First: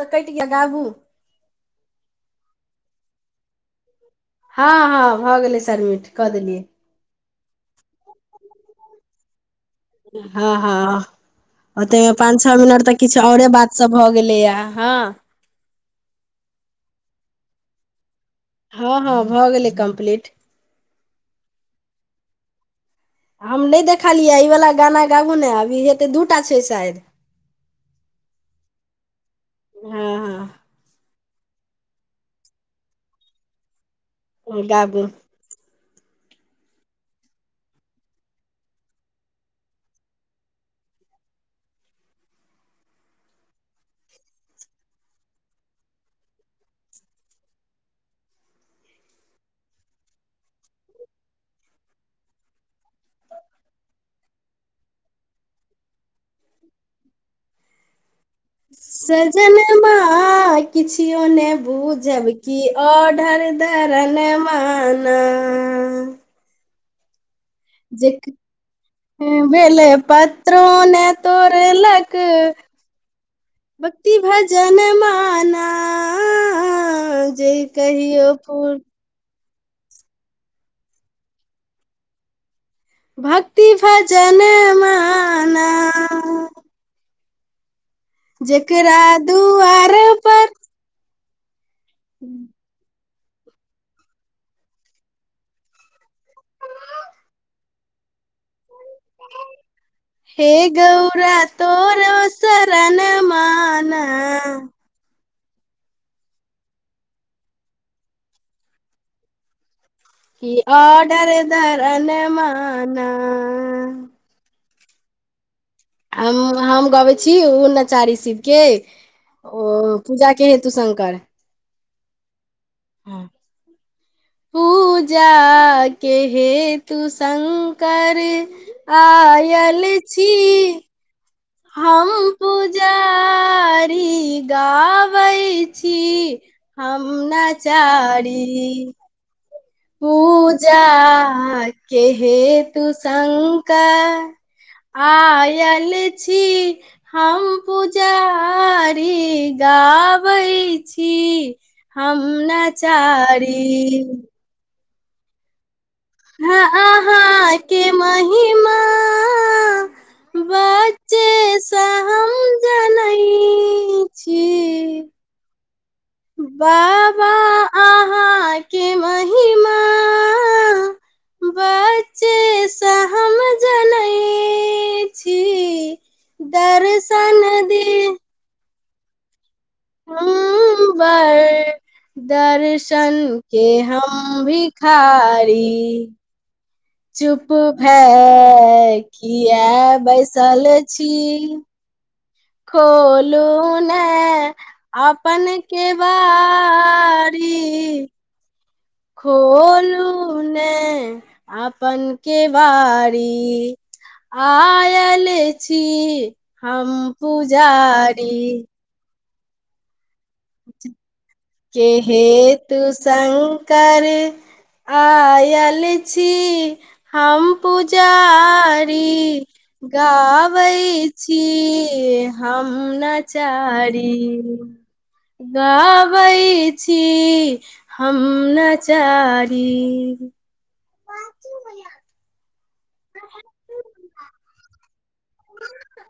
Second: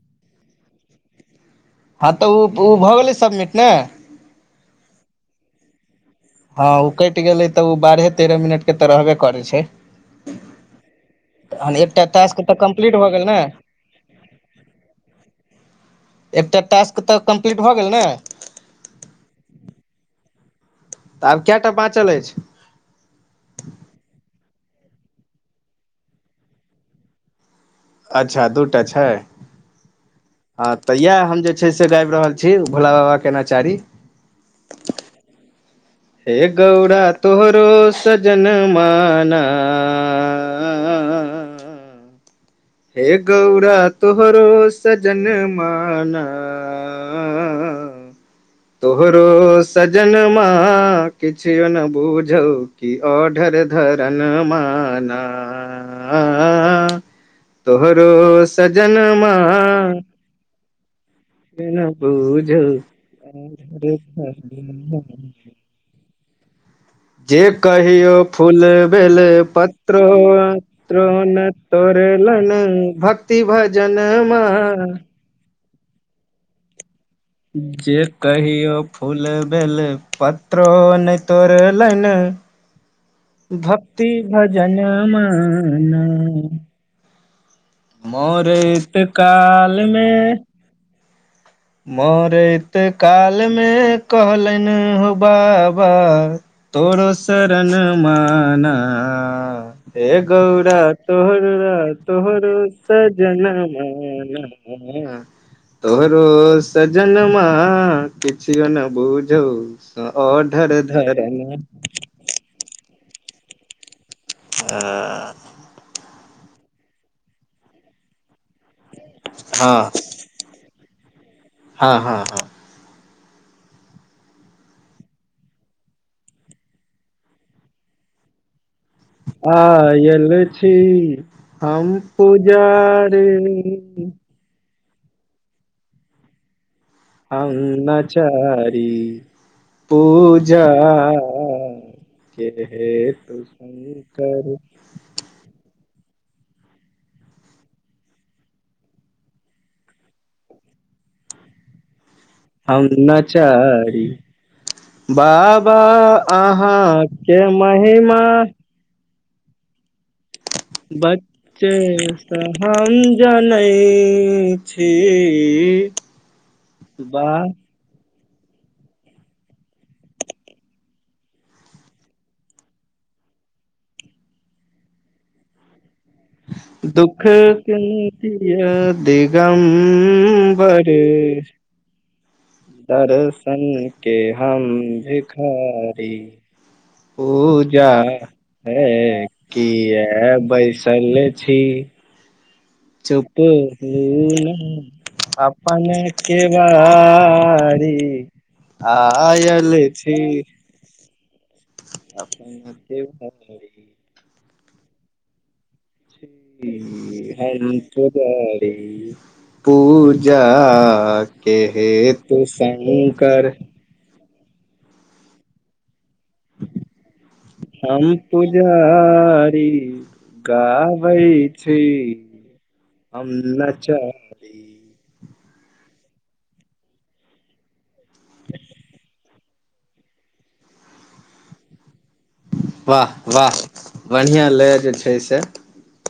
तऽ कटि क दाबू हँ तऽ ओ ओ भऽ गेलै सबमिट ने हँ हँ भऽ गेलै सबमिट कऽ देलियै ह ओ कटि गेले तऽ ओ बारहे तेरह मिनट के तऽ रहबे करे छै हँ हँ तहन एकटा ओतेमे पाच टास्क छओ मिनट कम्प्लीट तऽ भऽ गेल किछु ने औरे बात सब भऽ गेलैएा हँ एकटा टास्क तऽ कम्प्लीट भऽ गेल ने हँ हँ भऽ गेलै कम्प्लीट आब कएटा बाँचल अछि हम नहि देखलियै एहि वला गाना गाबू ने अभी हेते दू टा छै शायद अच्छा दू टा छै हँ हँ हँ तऽ इएह हम जे छै से गाबि रहल छी भोला बाबाके नचारी हँ गाबू हे गौड़ा तोहरो सजनमा ना हे गौरा तोहरो सजन्मा ना तोहरो सजनमां किछयो न बुझौ की ओढ़र धरना मा ना ना तोहरो सजनमा किछयो ने न बुझब कि बुझौ ऑडर धरनवा तराना तराना ना मा ना जे जे कहियो फूल बेल बेल पत्रो पत्रोत्रो ने तोड़लक तोड़लनि भक्ति भक्ति भजनमा भजन माना जे कहियो फूल बेल बेलपत्रो नहि तोड़लनि भक्ति भगति भजन भजनमा माना ना मरेएत जेकरा दुआर कालमे पर मोरैत कालमे कहलनि हो बाबा तोरो शरन मा ना [inaudible] हे गौड़ गौरा तोहर र तोर तोहरो स शरण जना मा माना ना हँ तऽ तोहरो तो सजनमा किछयो ने बुझौ स इ औढर ऑडर धरना धरनमा ना आ हम हम गबैत छी ओ नचारी शिवके हँ ओ पूजा के हेतु शंकर हँ हँ हँ पूजाके हे तू शंकर आएल छी हूँ हम पूजारी गाबै छी हम नचारी पूजा पूजाके हे के तू हेतु शंका शंकर आयल छी हम पुजारी गाबै छी हम हम नचारी नचारी बाबा अहाँके महिमा बच्चे चेसे हम जनै छी बाबा बा अहाँ के महिमा बच बच्चे से से हम जनैत छी दर्शन दी दिय दिगम्बर दिगम्बर दर्शन के हम भिखारी चुप पूजा हे भय किया छी बैसल छी चुप हु ने अपन के बारी केवारी जी खोलू ने अपन केवारी आयल छी हम छी हम पुजारी पूजाके हेतु शङ्कर कर आयल छी हम हम पुजारी पुजारी गाबै छी हम हम नचारी नचारी गाबै छी हम नचारी इ वाह वाह बढ़िया लय जे छै से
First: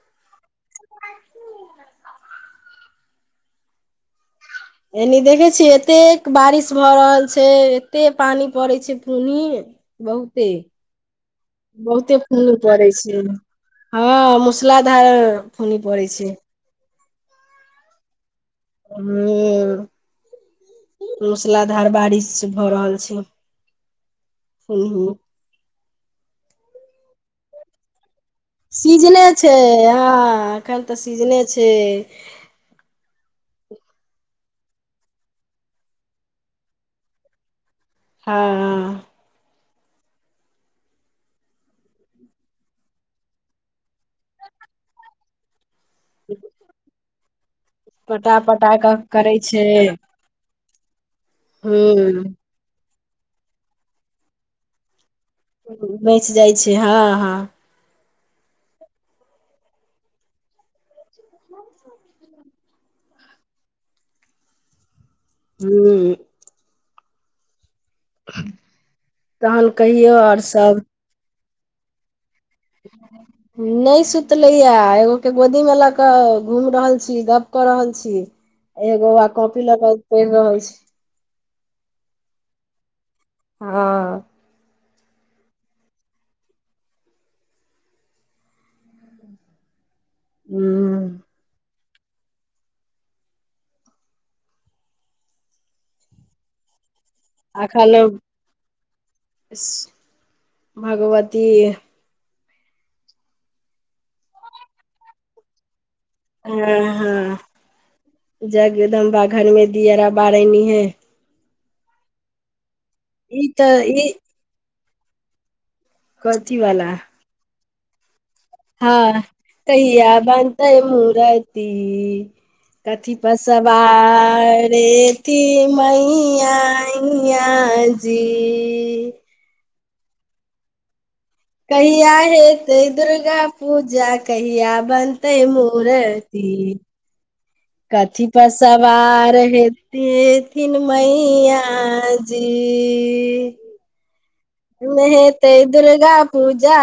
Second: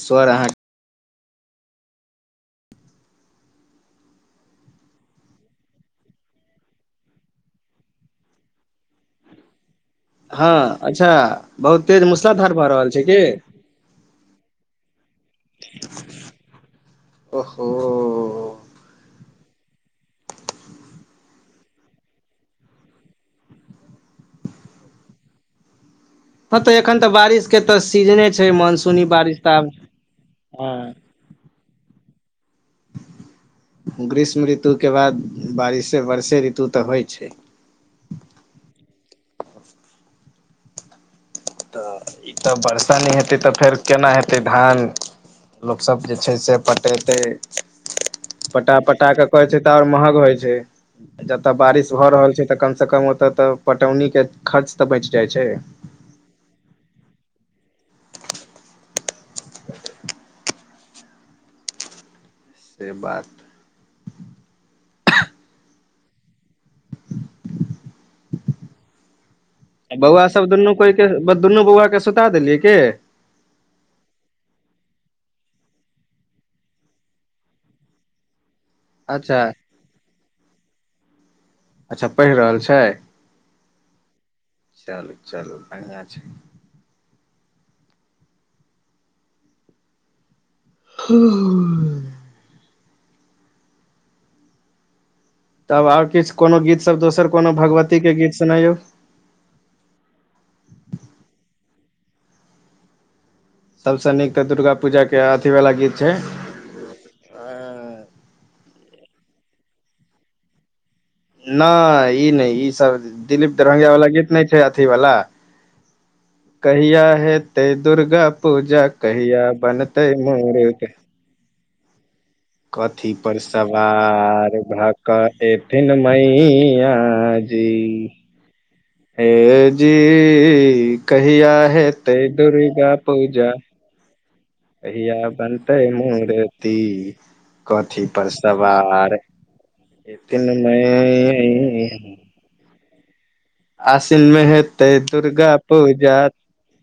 स्वर अहाँके एनी देखे छियै एतेक बारिश भऽ रहल छै एते पानी पड़ै छै पूनी बहुते हँ अच्छा बहुत तेज बहुते मूसलाधार बूनी भऽ रहल पड़ै की छै हँ मुसलाधार बुनी पड़ै छै ओहो हुँ अ मूसलाधार बारिश भऽ रहल छै हँ तऽ एखन ते बारिश के त सीजने छै मानसूनी सीजने बारिश छै तऽ आब हँ हँ एखन तऽ सीजने छै ग्रीष्म ऋतु के बाद बारिशे बरषे ऋतु तऽ होइ छै हाँ तऽ ई तऽ वर्षो नहि हेतै तऽ फेर केना हेतै धान लोकसभ जे छै से पटतै पटा पटा कऽ कहै छै तऽ आओर महग होइ छै जतय बारिश भऽ हूं रहल छै तऽ कम से कम ओतय तऽ पटौनी के खर्च तऽ बच जाइ छै बैच जाइ छै हँ हँ ब [unintelligible] से बात हूँ तहन कहियौ बौआ आओर दुनू सब कोइ दुनू बौआ के सुता देलियै के ह [unintelligible] नहि सुतले या एगो के गोदी मे लऽ कऽ घूम रहल छी गप कऽ रहल छी एगो अच्छा कॉपी लगा पैरह रहल छै अच्छा पढ़ि रहल छै हँ चलू चलू बढ़िया छै हूं हू तब आओर किछु कोनो गीत सब दोसर कोनो भगवती के गीत सुनैयौ इस भगवती सभसँ नीक तऽ दुर्गा पूजाके अथीवला गीत छै हँ हँ जगदम्बा घर मे दियारा बार आएनी हे नहि ई नहि ई सब ई दिलीप तऽ दरभंगिया वाला ई गीत नहि छै अथी वाला कथी वाला कहिया हेतै दुर्गा पूजा हँ कहिया बनतै मुुर्ती ती कथी पर सवार भऽ कऽ हेती एथिन मैइया मैया जी ये जी कहिया कहीआ हेतै हेते दुर्गा दुर्गा पूजा पूजा कहिय बनतै मूर्ति कथी पर सवार हेथिन मैया जी आसीन मे हे ते दुर्गा हेतै दुर्गा पूजा पूजा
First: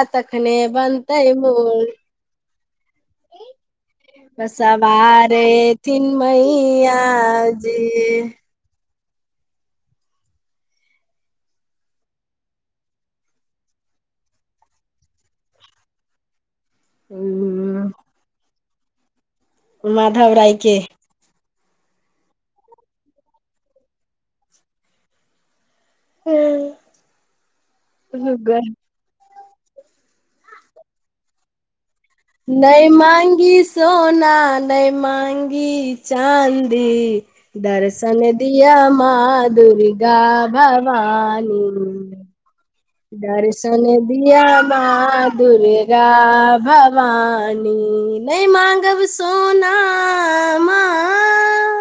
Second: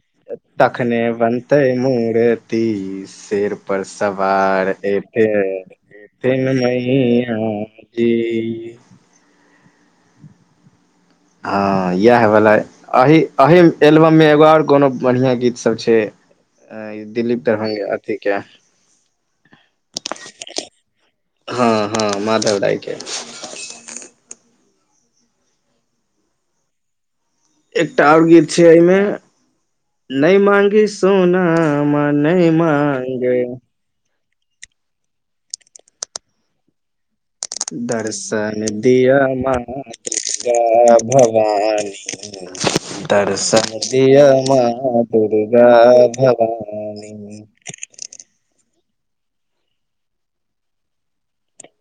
तखने बनतै बनते मोर मूर्ति ती सेेर पर सवार एथिे सवार एथिन एथिन मैया जी जी हँ यैह वला अह एहिही एलबम मे एगो आर कोनो बढ़िआं गीत सब छै अ दिलीप हूं दुरर्भागियां अथी के मधव राय के हँ हँ माधव राय के हूँ एकटा आओर गीत छै एमे न मांगी सोना मा नय नहि मांगे मांगी सोना नहि माँगी चाँदी दर्शन दिअ माँ दुर्गा भवानी [inaudible] दर्शन दिया माँ दुर्गा भवानी नहि माँगब सोना मां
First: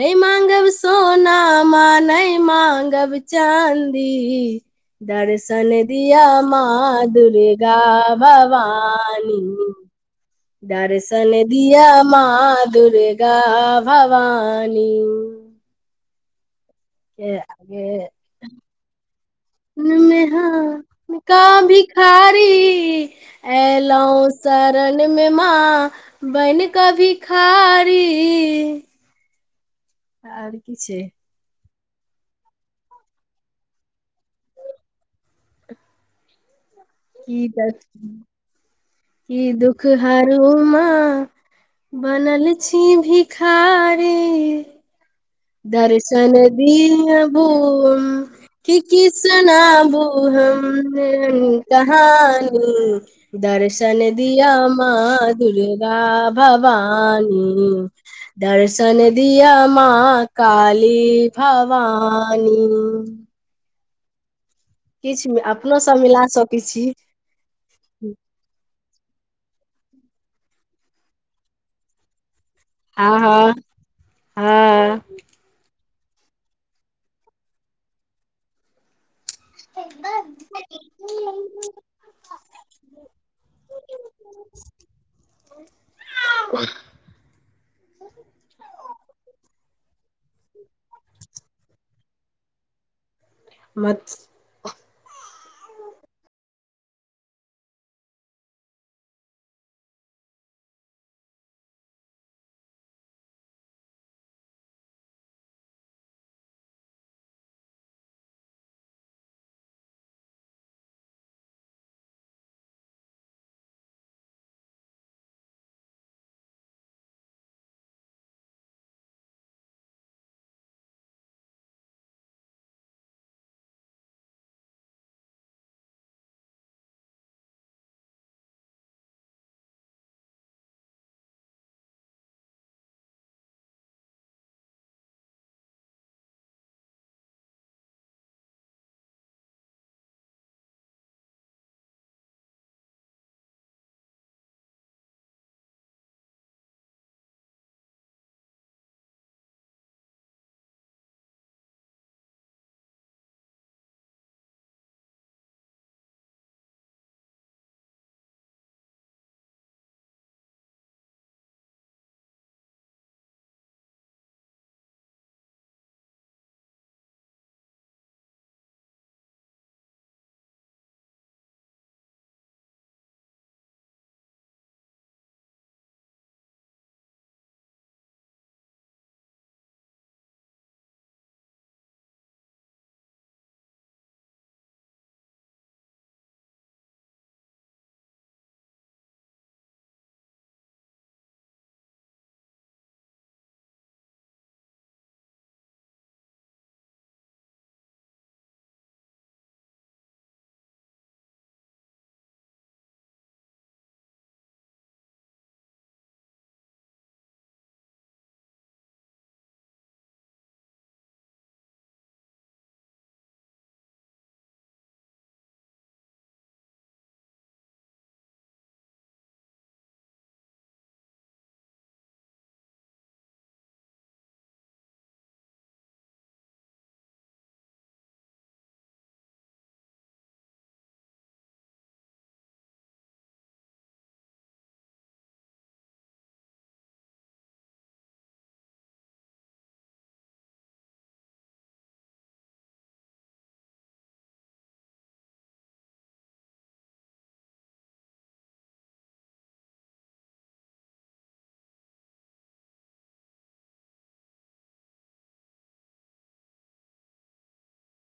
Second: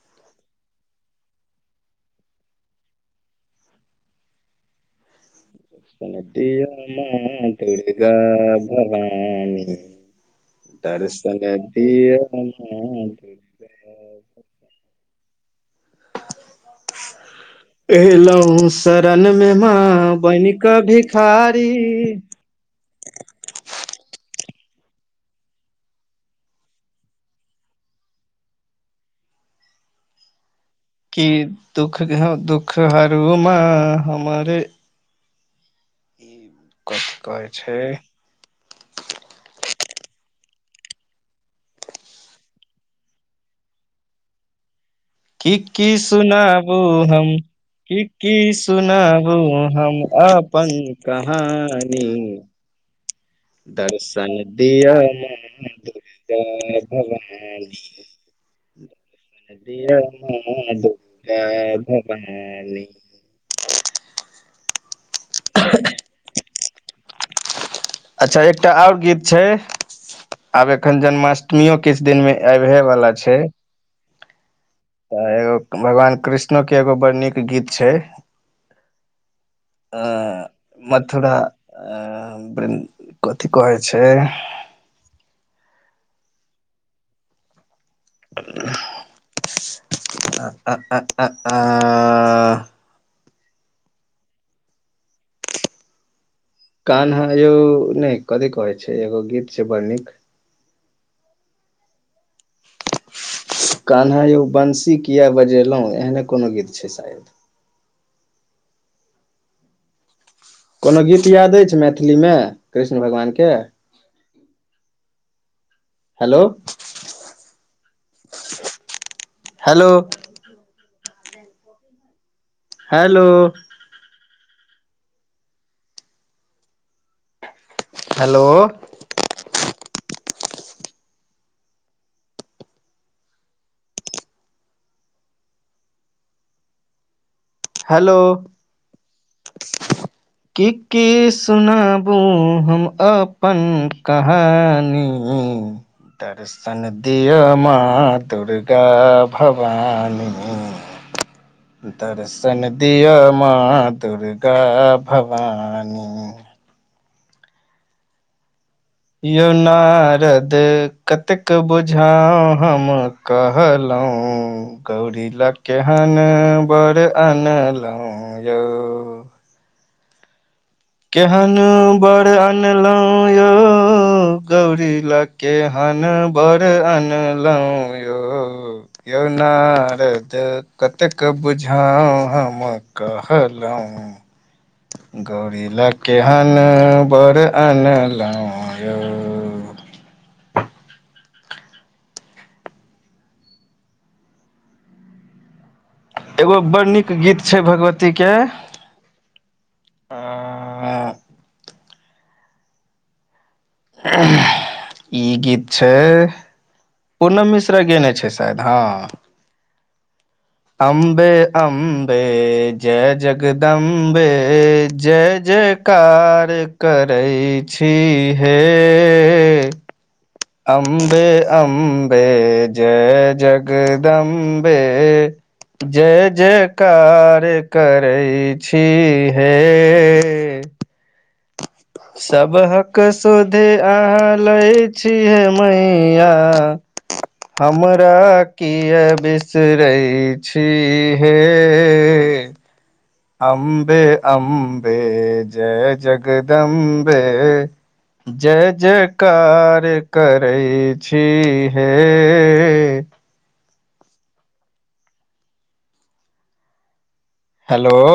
नय माँगब सोना माँ नय माँगब चाँदी दर्शन सन दिया माँ दुर्गा भवानी दर्शन दिया दिअ मां माँ दुर्गा गा दुर्गा भवानी के आगे एलहु शरण मे मां में बनि क भिखारी एलहुं शरण मे माँ बन कऽ भिखारी आर कि छै ई दुख दुःख हरू मां हमर ई कथि इ कहै छै दुःख इ दुःख हरू मां बनल छी भिखारी की की दर्शन सुनाबू दिअ हम की भूमि की कि सुनाबू किसना हम अपन भूम कहानी कहानी [unintelligible] दर्शन दिया मां दुर्गा भवानी दर्शन दिअ माँ काली भवानी किछु अपनो सब मिला सकै छी अच्छा एकटा आओर गीत छै आब एखन जन्माष्टमी ओ किछु दिन में आबहे वाला हँ छै हँ हँ तऽ एगो भगवान कृष्णो के एगो बड़ नीक गीत छै मथुरा कथी कहै छै [unintelligible] आ आ आ आ मत कान्हा यौ नइ कथी कहै छै एगो गीत छै बड़ नीक कन्हा यौ बंसी किया बजेलौं एहने कोनो गीत छै शायद कोनो गीत याद अछि मैथिली मे कृष्ण भगवान के hello hello hello hello hello आ [inaudible] की की सुनाबू हम अप्पन कहानी हूं दर्शन दिअ माँ दुर्गा भवानी आ [inaudible] दर्शन दर्शन दिया माँ दुर्गा भवानी यो नारद कतेक बुझा हम कहलौं गौरी ले केहन बर अनलौं यौ केहन बड़ अनलौं यौ गौरी ला केहन बड़ अनलौं यौ यौ नारद कतेक बुझा हम कहलौं आ [inaudible] गौरी ला केहन बर अनलौं यौ एगो बड़ नीक गीत छै भगवती के आ ई गीत छै पूनम मिश्रा गेने छै शायद हँ अम्बे अम्बे जय जगदम्बे जय जय कार करै छी हे अम्बे अम्बे जय जगदम्बे जय जयकार करै छी हे ह सबहक सुधी अहाँ लै छी हे मैया हमरा किए बिसरै छी हे अम्बे अम्बे जय जगदम्बे जय जय कार करै छी हे हेलो